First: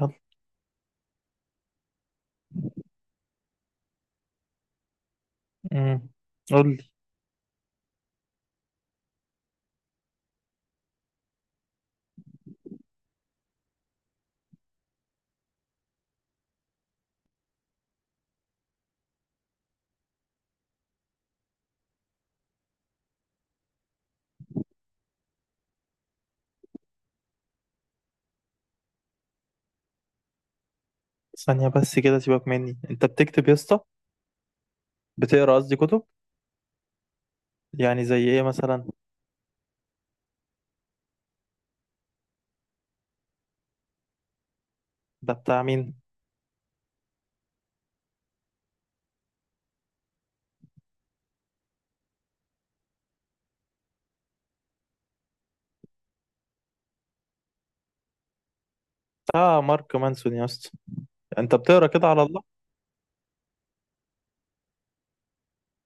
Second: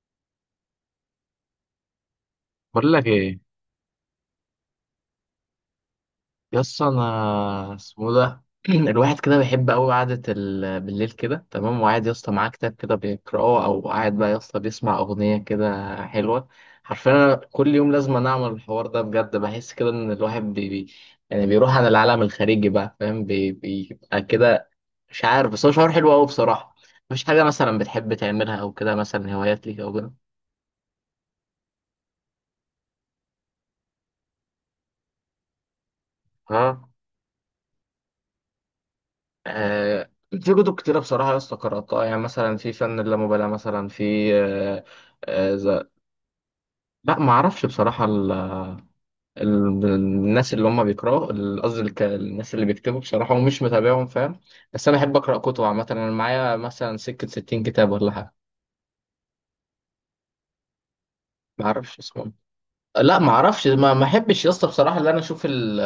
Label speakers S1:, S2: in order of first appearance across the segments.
S1: يلا.
S2: بقول لك ايه؟
S1: امم قول
S2: يس
S1: لي.
S2: انا اسمه ده. الواحد كده بيحب قوي قعده بالليل كده، تمام، وقاعد يا اسطى معاه كتاب كده بيقراه، او قاعد بقى يا اسطى بيسمع اغنيه كده حلوه. حرفيا أنا كل يوم لازم أنا اعمل الحوار ده، بجد بحس كده ان الواحد يعني بيروح عن العالم الخارجي بقى، فاهم؟ بيبقى كده. مش عارف، بس هو شعور حلو قوي بصراحه. مفيش حاجه مثلا بتحب تعملها او كده، مثلا هوايات ليك او كده؟
S1: ثانية بس كده، سيبك مني. انت بتكتب يا اسطى؟ بتقرا قصدي، كتب؟
S2: ها؟
S1: يعني زي ايه مثلا؟
S2: في كتب كتيرة بصراحة يا اسطى قرأتها، يعني مثلا في فن اللامبالاة، مثلا في
S1: ده
S2: آه،
S1: بتاع
S2: ز-
S1: مين؟
S2: لا ما أعرفش بصراحة الناس اللي هم بيقرأوا الناس اللي بيكتبوا بصراحة، ومش متابعهم، فاهم؟ بس أنا أحب أقرأ كتب عامة، أنا معايا مثلا سكة 60 كتاب ولا حاجة.
S1: بتاع مارك مانسون يا اسطى؟ انت
S2: ما
S1: بتقرا
S2: أعرفش
S1: كده على
S2: اسمهم.
S1: الله؟
S2: لا ما أعرفش، ما أحبش يا اسطى بصراحة إن أنا أشوف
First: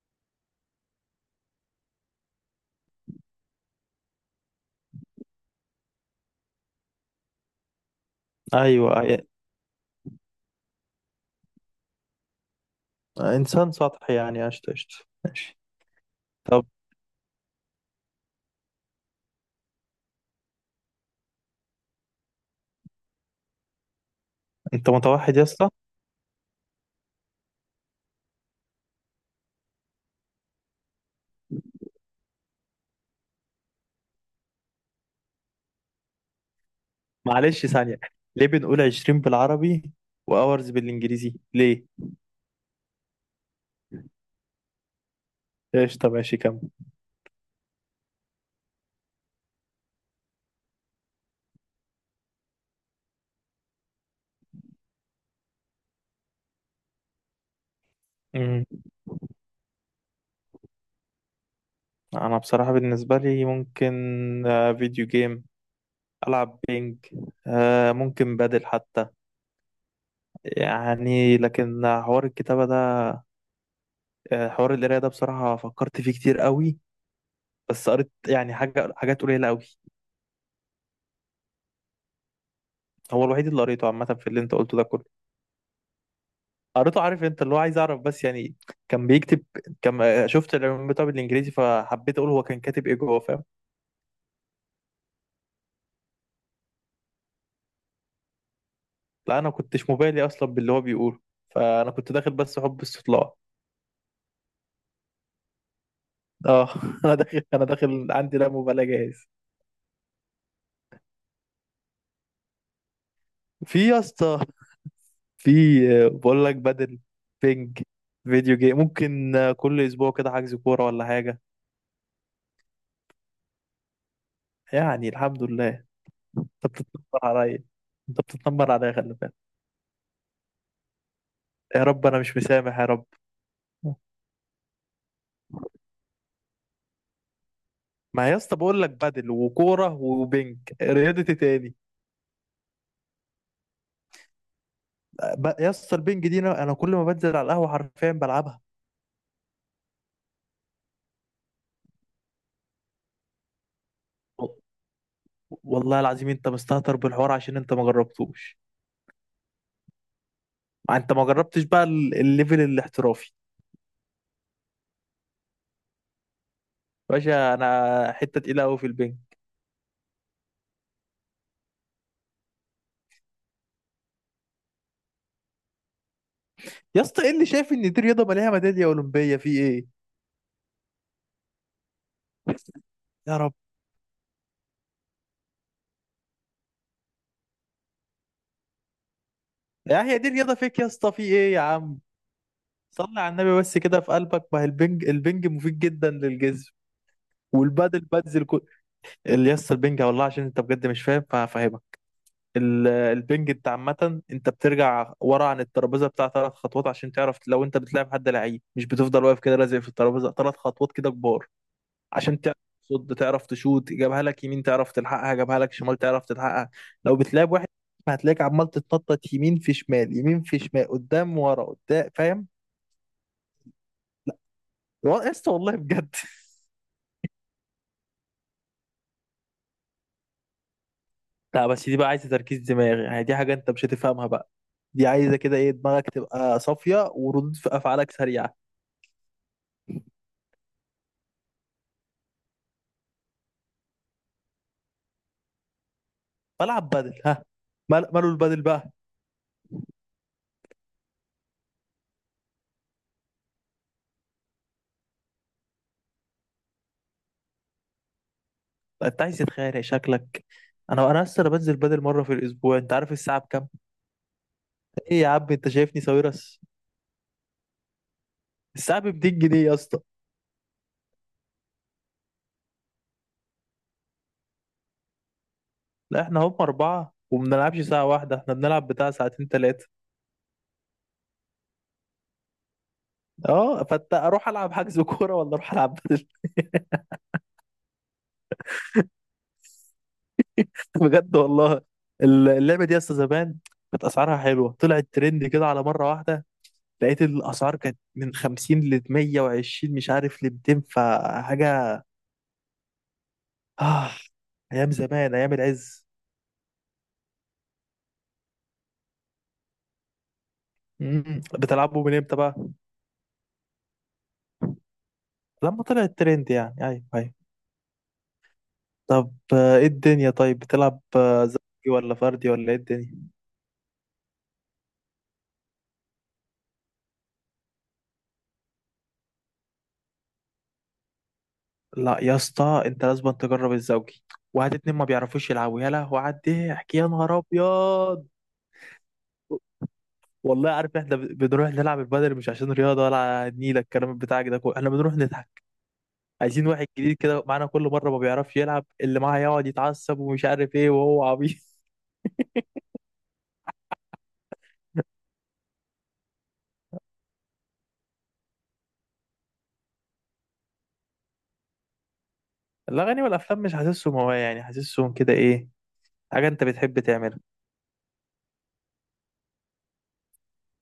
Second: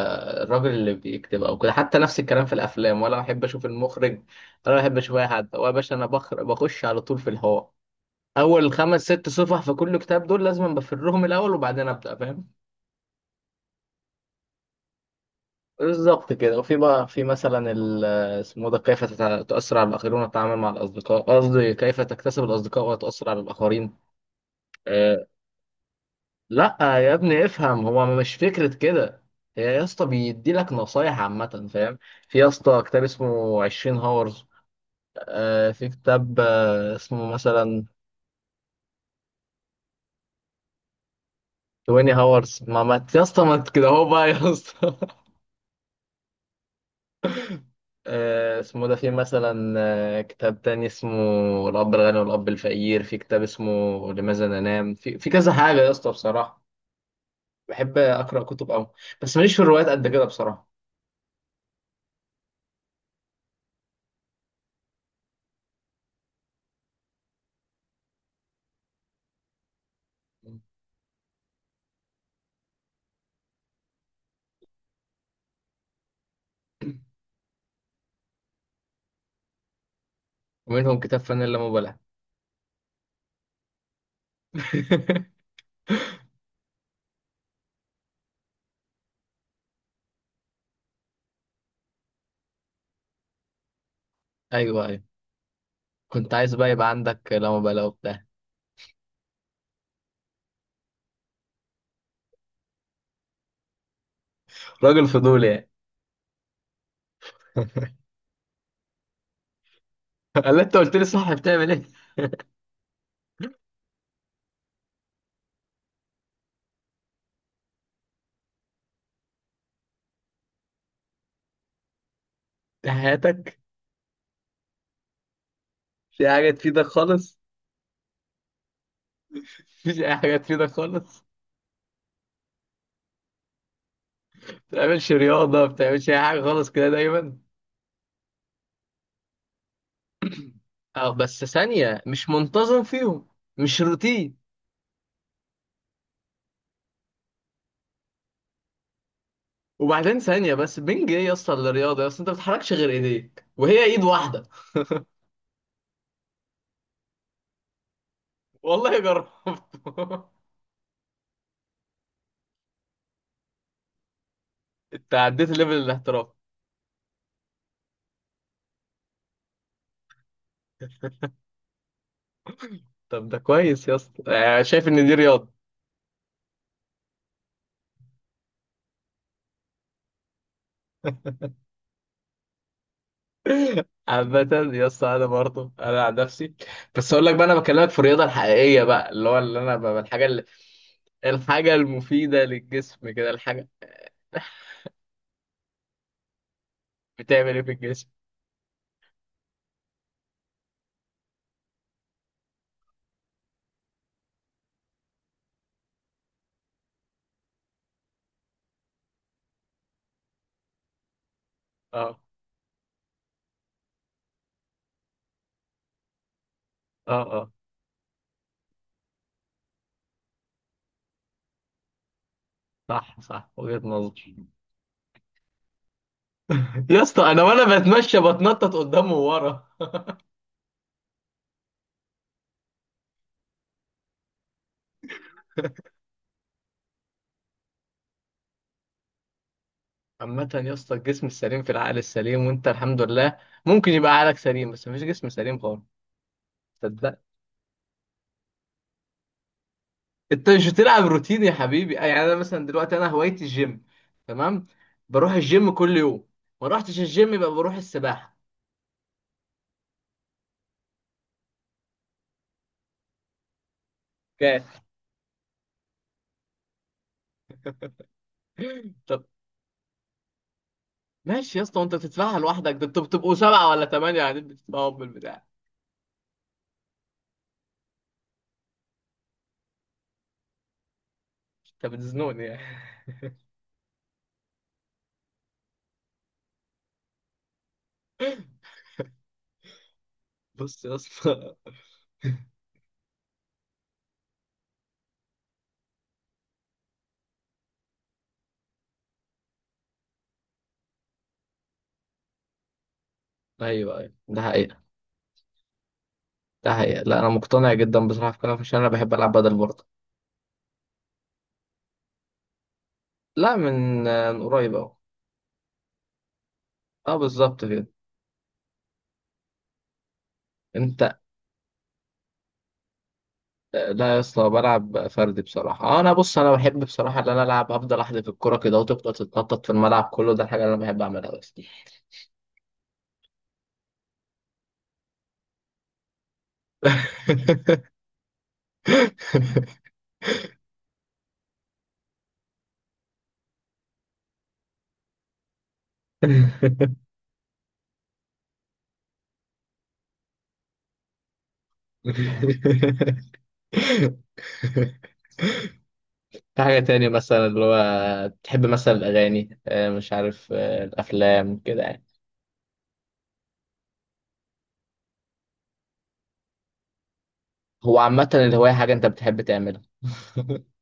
S2: الراجل اللي بيكتب أو كده، حتى نفس الكلام في الأفلام ولا أحب أشوف المخرج، ولا أحب أشوف أي حد. هو يا باشا أنا بخش على طول في الهواء. اول
S1: ايوه،
S2: خمس ست صفح في كل كتاب دول لازم بفرهم الاول، وبعدين ابدا، فاهم؟
S1: انسان سطحي يعني، قشطة قشطة، ماشي.
S2: بالظبط كده.
S1: طب
S2: وفي بقى في مثلا اسمه ده، كيف تؤثر على الاخرين وتتعامل مع الاصدقاء، قصدي كيف تكتسب الاصدقاء وتؤثر على الاخرين.
S1: انت
S2: أه.
S1: متوحد يا اسطى؟
S2: لا يا ابني افهم، هو مش فكره كده، هي يا اسطى بيدي لك نصايح عامه، فاهم؟ في يا اسطى كتاب اسمه 20 هاورز. أه في كتاب أه اسمه
S1: معلش
S2: مثلا
S1: ثانية، ليه بنقول 20 بالعربي واورز بالانجليزي ليه؟
S2: 20 هاورز، ما يا اسطى، ما انت كده اهو بقى يا اسطى.
S1: قشطة ماشي، كمل.
S2: اسمه ده. في مثلا كتاب تاني اسمه الأب الغني والأب الفقير. في كتاب اسمه لماذا ننام. في كذا حاجة يا اسطى بصراحة، بحب أقرأ
S1: امم
S2: كتب أوي، بس ماليش في الروايات قد كده بصراحة.
S1: انا بصراحة بالنسبة لي ممكن، فيديو جيم، العب بينج، ممكن بدل حتى، يعني. لكن حوار الكتابة ده، حوار القراية ده بصراحة فكرت فيه كتير قوي، بس قريت يعني حاجات قليلة قوي.
S2: ومنهم كتاب فن اللامبالاة.
S1: هو الوحيد اللي قريته عامة في اللي انت قلته ده كله. قريته، عارف، انت اللي هو عايز اعرف، بس يعني كان بيكتب، كان شفت العنوان بتاعه بالانجليزي، فحبيت اقول هو كان كاتب ايه جوه، فاهم؟
S2: أيوه أيوه، كنت عايز بقى يبقى عندك لامبالاة وبتاع.
S1: لا انا كنتش مبالي اصلا باللي هو بيقوله، فانا كنت داخل بس حب استطلاع.
S2: راجل فضولي يعني.
S1: اه. انا داخل، عندي لا مبالاة جاهز.
S2: قال لي، أنت قلت لي صح، بتعمل إيه؟
S1: في يا اسطى، في، بقول لك بدل، بينج، فيديو جيم، ممكن، كل اسبوع كده حجز كوره ولا حاجه.
S2: في حياتك؟
S1: يعني الحمد لله.
S2: في حاجة
S1: انت
S2: تفيدك
S1: بتتنمر
S2: خالص؟
S1: عليا، انت بتتنمر عليا خلي بالك.
S2: مفيش أي حاجة تفيدك خالص،
S1: يا رب انا مش مسامح يا رب.
S2: ما بتعملش رياضة، ما بتعملش أي حاجة خالص كده دايما.
S1: ما يا اسطى بقول لك بدل وكوره وبينج،
S2: اه
S1: رياضه إيه
S2: بس
S1: تاني؟
S2: ثانية، مش منتظم فيهم، مش روتين.
S1: يا اسطى، البينج دي انا، كل ما بنزل على القهوه حرفيا بلعبها.
S2: وبعدين ثانية بس، بنج ايه يا اسطى اللي رياضة؟ يا اسطى انت ما بتحركش غير ايديك، وهي ايد واحدة.
S1: و- والله العظيم انت مستهتر بالحوار عشان انت ما جربتوش.
S2: والله جربت.
S1: انت ما جربتش بقى الليفل الاحترافي.
S2: انت عديت ليفل الاحتراف؟
S1: باشا، انا حته تقيله قوي في البينج.
S2: طب ده كويس يا اسطى، يعني شايف ان دي رياضة.
S1: يا اسطى ايه اللي شايف ان دي رياضه؟ مالها ميداليه اولمبيه في ايه؟ يا رب.
S2: عامة يا اسطى انا برضه انا عن نفسي، بس اقول لك بقى، انا بكلمك في الرياضة الحقيقية بقى، اللي هو اللي انا بقى
S1: يا، هي
S2: الحاجة
S1: دي
S2: اللي
S1: رياضه فيك يا اسطى، في ايه يا
S2: الحاجة
S1: عم؟
S2: المفيدة للجسم
S1: صلي
S2: كده،
S1: على النبي
S2: الحاجة.
S1: بس كده في قلبك. ما هي البنج، البنج مفيد جدا للجسم.
S2: بتعمل ايه في
S1: والبادل
S2: الجسم؟
S1: بادز كل. اللي يسطا، البنج والله عشان انت بجد مش فاهم فهفهمك. البنج، انت عامة، انت بترجع ورا عن الترابيزة بتاع ثلاث خطوات عشان تعرف، لو انت بتلعب حد لعيب مش بتفضل واقف كده لازق في الترابيزة، ثلاث خطوات كده كبار
S2: اه.
S1: عشان تعرف تصد، تعرف تشوت. جابها لك يمين تعرف تلحقها، جابها لك شمال تعرف تلحقها. لو
S2: اه اه،
S1: بتلعب واحد، هتلاقيك عمال تتنطط يمين في شمال، يمين في شمال، قدام ورا قدام، فاهم؟
S2: صح صح، وجهة نظر.
S1: والله يا اسطى، والله بجد.
S2: يا اسطى انا وانا بتمشى بتنطط قدام وورا.
S1: لا بس دي بقى عايزه تركيز دماغي، يعني دي حاجه انت مش هتفهمها بقى. دي عايزه كده، ايه، دماغك تبقى صافيه وردود في افعالك سريعه.
S2: عامة يا اسطى الجسم السليم في العقل السليم، وانت الحمد لله ممكن يبقى عقلك سليم، بس مفيش جسم سليم خالص.
S1: بلعب
S2: صدق.
S1: بدل، ها. ماله البدل بقى؟
S2: انت مش بتلعب روتين يا حبيبي، يعني انا مثلا دلوقتي انا هوايتي الجيم، تمام؟ بروح الجيم كل يوم، ما روحتش الجيم يبقى بروح السباحة.
S1: انت عايز تتخانق شكلك. انا، اصلا بنزل بدل مره في الاسبوع، انت عارف الساعه بكام؟
S2: اوكي.
S1: ايه يا عم، انت شايفني ساويرس؟ الساعه ب
S2: طب
S1: 200 جنيه يا اسطى.
S2: ماشي يا اسطى، وانت بتدفعها لوحدك؟ ده انتوا بتبقوا سبعة ولا ثمانية قاعدين بتدفعوا بالبتاع.
S1: لا احنا هم اربعه، ومبنلعبش ساعه واحده، احنا بنلعب بتاع ساعتين ثلاثه.
S2: انت بتزنوني يعني.
S1: اه، فانت، اروح العب حجز كوره ولا اروح العب بدل؟
S2: بص يا
S1: بجد
S2: اسطى.
S1: والله. اللعبه دي اصلا زمان كانت اسعارها حلوه، طلعت ترند كده على مره واحده، لقيت الاسعار كانت من 50 ل 120، مش عارف ل 200 فحاجه.
S2: ايوه
S1: آه.
S2: ايوه ده حقيقة.
S1: ايام زمان، ايام العز.
S2: ده حقيقة، لا أنا مقتنع جدا بصراحة في كلامك، عشان أنا بحب ألعب بدل برضه.
S1: بتلعبوا من امتى بقى؟
S2: لا من من قريب أهو.
S1: لما طلعت ترند يعني، ايوه
S2: أه
S1: ايوه.
S2: بالظبط كده.
S1: طب ايه الدنيا؟ طيب بتلعب
S2: أنت.
S1: زوجي ولا فردي ولا ايه الدنيا؟
S2: لا يا اسطى بلعب فردي بصراحة، أه أنا بص، أنا بحب بصراحة إن أنا ألعب، أفضل أحدف الكرة كده، وتفضل تتنطط في الملعب كله، ده الحاجة اللي أنا بحب أعملها بس.
S1: لا يا اسطى، انت لازم تجرب الزوجي. وهات اتنين ما بيعرفوش يلعبوا، يا لهوي على الضحك، يا نهار ابيض. والله، عارف احنا بنروح نلعب البدل مش عشان رياضه ولا نيلة الكلام بتاعك ده كله، احنا بنروح نضحك. عايزين واحد جديد كده معانا كل مره ما بيعرفش يلعب، اللي معاه يقعد يتعصب ومش عارف ايه وهو عبيط.
S2: في حاجة تاني مثلا اللي هو تحب، مثلا الأغاني، مش عارف، الأفلام كده يعني.
S1: الاغاني والافلام مش حاسسهم هوايه يعني، حاسسهم كده، ايه، حاجه انت بتحب تعملها.
S2: هو عامة الهواية حاجة أنت بتحب تعملها.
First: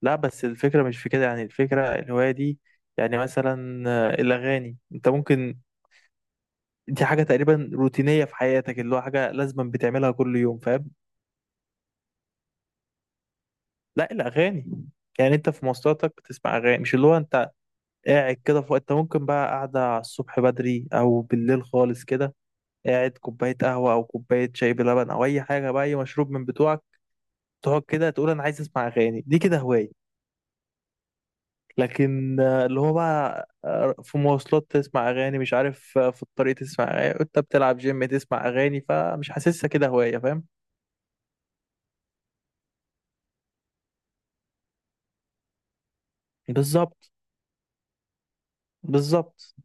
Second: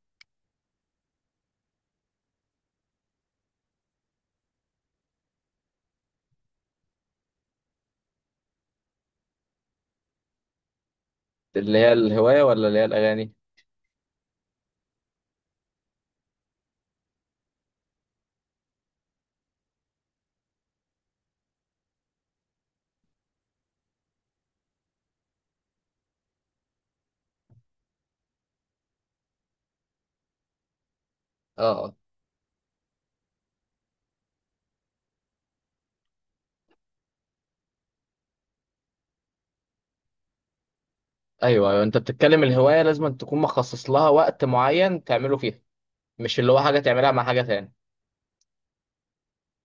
S1: لا بس الفكره مش في كده، يعني الفكره، الهوايه دي يعني، مثلا الاغاني، انت ممكن، دي حاجة تقريبا روتينية في حياتك، اللي هو حاجة لازما بتعملها كل يوم، فاهم؟
S2: اللي هي الهواية ولا اللي هي الأغاني؟
S1: لا، الأغاني، يعني انت في مواصلاتك بتسمع أغاني، مش اللي هو انت قاعد كده في وقت انت ممكن بقى قاعدة على الصبح بدري أو بالليل خالص كده، قاعد كوباية قهوة أو كوباية شاي بلبن أو أي حاجة بقى، أي مشروب من بتوعك، تقعد كده تقول أنا عايز أسمع أغاني، دي كده هواية.
S2: اه اه.
S1: لكن اللي هو بقى، في مواصلات تسمع أغاني، مش عارف، في الطريق تسمع أغاني، انت بتلعب جيم تسمع أغاني، فمش حاسسها كده هواية، فاهم؟
S2: أيوه أيوه، أنت بتتكلم الهواية لازم أن تكون مخصص لها وقت معين تعمله فيها، مش اللي هو حاجة
S1: بالظبط،
S2: تعملها مع حاجة تاني.
S1: بالظبط.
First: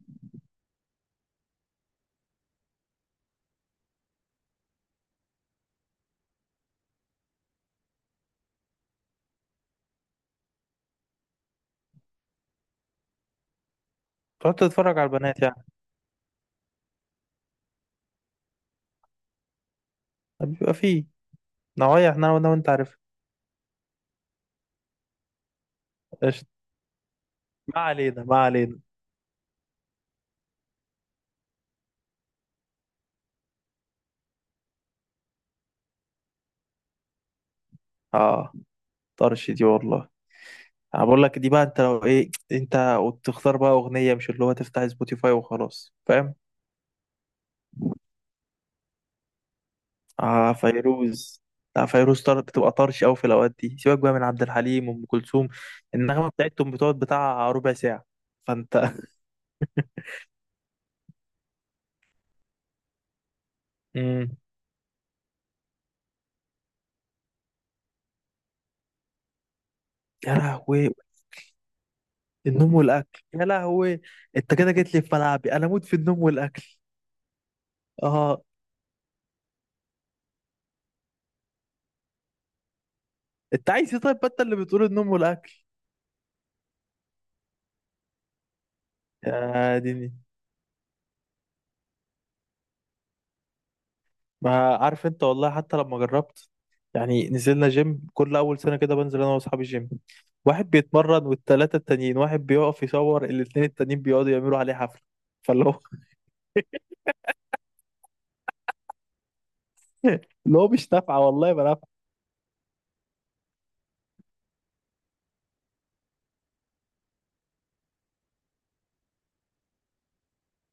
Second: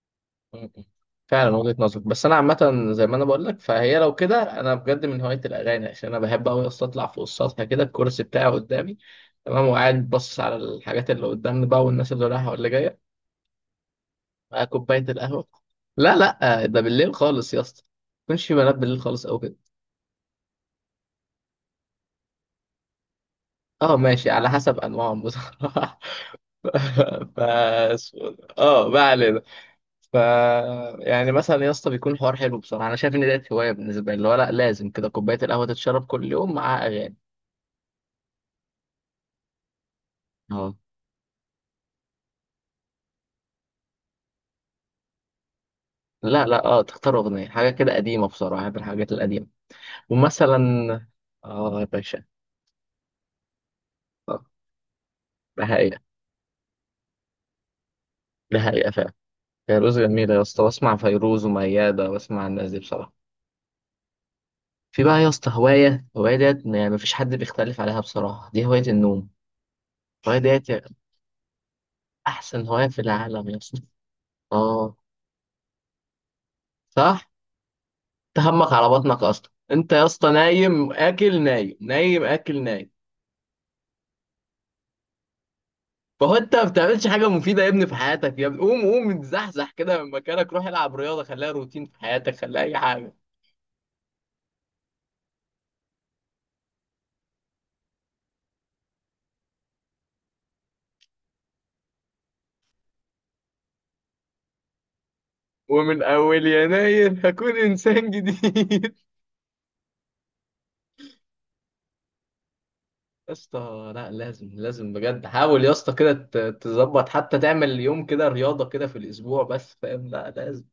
S2: م- م. فعلا وجهة نظرك، بس أنا عامة زي ما أنا بقول لك، فهي لو كده أنا بجد من هواية الأغاني، عشان أنا بحب أوي أصلا أطلع فوق السطح كده، الكرسي بتاعي قدامي، تمام، وقاعد باصص على الحاجات اللي قدامنا بقى، والناس اللي رايحة واللي جاية،
S1: تقعد
S2: مع
S1: تتفرج على
S2: كوباية
S1: البنات
S2: القهوة.
S1: يعني؟
S2: لا لا، ده بالليل خالص يا اسطى، ما يكونش في بنات بالليل خالص أو كده.
S1: بيبقى فيه نوايا، احنا انا وانت عارف.
S2: أه ماشي، على حسب أنواعهم بصراحة.
S1: قشطة.
S2: ف،
S1: ما علينا ما علينا.
S2: اه ما علينا. ف، يعني مثلا يا اسطى بيكون الحوار حلو بصراحه، انا شايف ان ديت هوايه بالنسبه لي، اللي هو لا لازم كده كوبايه القهوه تتشرب كل يوم مع اغاني.
S1: اه، طرش دي والله.
S2: اه.
S1: انا بقول لك، دي بقى انت لو ايه، انت وتختار بقى اغنية، مش اللي هو تفتح سبوتيفاي وخلاص، فاهم؟
S2: لا لا، اه تختار اغنيه حاجه كده قديمه بصراحه، بحب الحاجات القديمه.
S1: اه،
S2: ومثلا.
S1: فيروز.
S2: اه يا
S1: لا، فيروز
S2: باشا.
S1: بتبقى طرش قوي في الاوقات دي، سيبك بقى من عبد
S2: اه،
S1: الحليم وام كلثوم،
S2: ده حقيقه.
S1: النغمة بتاعتهم بتقعد بتاع ربع ساعة،
S2: ده حقيقه
S1: فانت.
S2: فعلا، فيروز جميله يا اسطى، بسمع فيروز ومياده، بسمع الناس دي بصراحه.
S1: امم
S2: في بقى يا اسطى هوايه، هوايه ديت ما فيش حد بيختلف عليها بصراحه، دي هوايه النوم.
S1: يا
S2: هوايه ديت
S1: لهوي،
S2: احسن
S1: النوم
S2: هوايه في
S1: والاكل يا
S2: العالم يا اسطى.
S1: لهوي. انت كده جيت
S2: اه.
S1: لي في ملعبي، انا اموت في النوم والاكل.
S2: صح.
S1: اه.
S2: تهمك على بطنك اصلا انت يا اسطى، نايم اكل نايم، نايم اكل نايم.
S1: انت عايز ايه طيب؟ ما انت اللي بتقول النوم والاكل.
S2: فهو انت ما بتعملش حاجه مفيده يا ابني في حياتك، يا ابني قوم قوم اتزحزح
S1: يا
S2: كده من
S1: ديني،
S2: مكانك، روح العب رياضه، خليها روتين في حياتك، خليها اي حاجه.
S1: ما عارف انت، والله حتى لما جربت، يعني نزلنا جيم. كل اول سنه كده بنزل انا واصحابي جيم، واحد بيتمرن والتلاته التانيين، واحد بيقف يصور، الاتنين التانيين بيقعدوا يعملوا عليه حفله، فاللي هو.
S2: ومن اول يناير هكون انسان جديد.
S1: اللي هو مش نافعه، والله ما نافعه.
S2: يا اسطى لا لازم لازم بجد، حاول يا اسطى كده تظبط، حتى تعمل يوم كده رياضه كده في الاسبوع بس، فاهم؟ لا لازم،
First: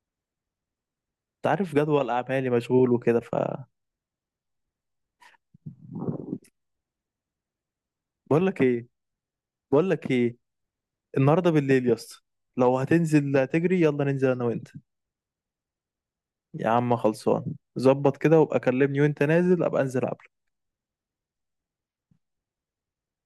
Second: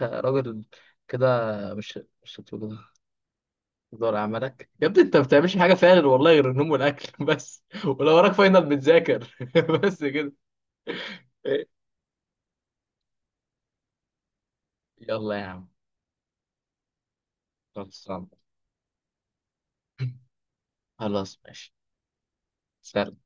S2: انت راجل كده.
S1: انت عارف
S2: مش
S1: جدول
S2: مش
S1: اعمالي
S2: هتقول،
S1: مشغول وكده، ف،
S2: دور عملك يا ابني، انت ما بتعملش حاجه فيها غير والله غير النوم والاكل. بس، ولو وراك
S1: بقول لك
S2: فاينل
S1: ايه،
S2: بتذاكر.
S1: بقول
S2: بس
S1: لك
S2: كده.
S1: ايه، النهارده بالليل يا اسطى لو هتنزل تجري، يلا ننزل انا وانت.
S2: يلا يا عم.
S1: يا عم خلصان. ظبط
S2: خلصان.
S1: كده وابقى كلمني وانت نازل، ابقى انزل قبلك.
S2: خلاص ماشي. سلام.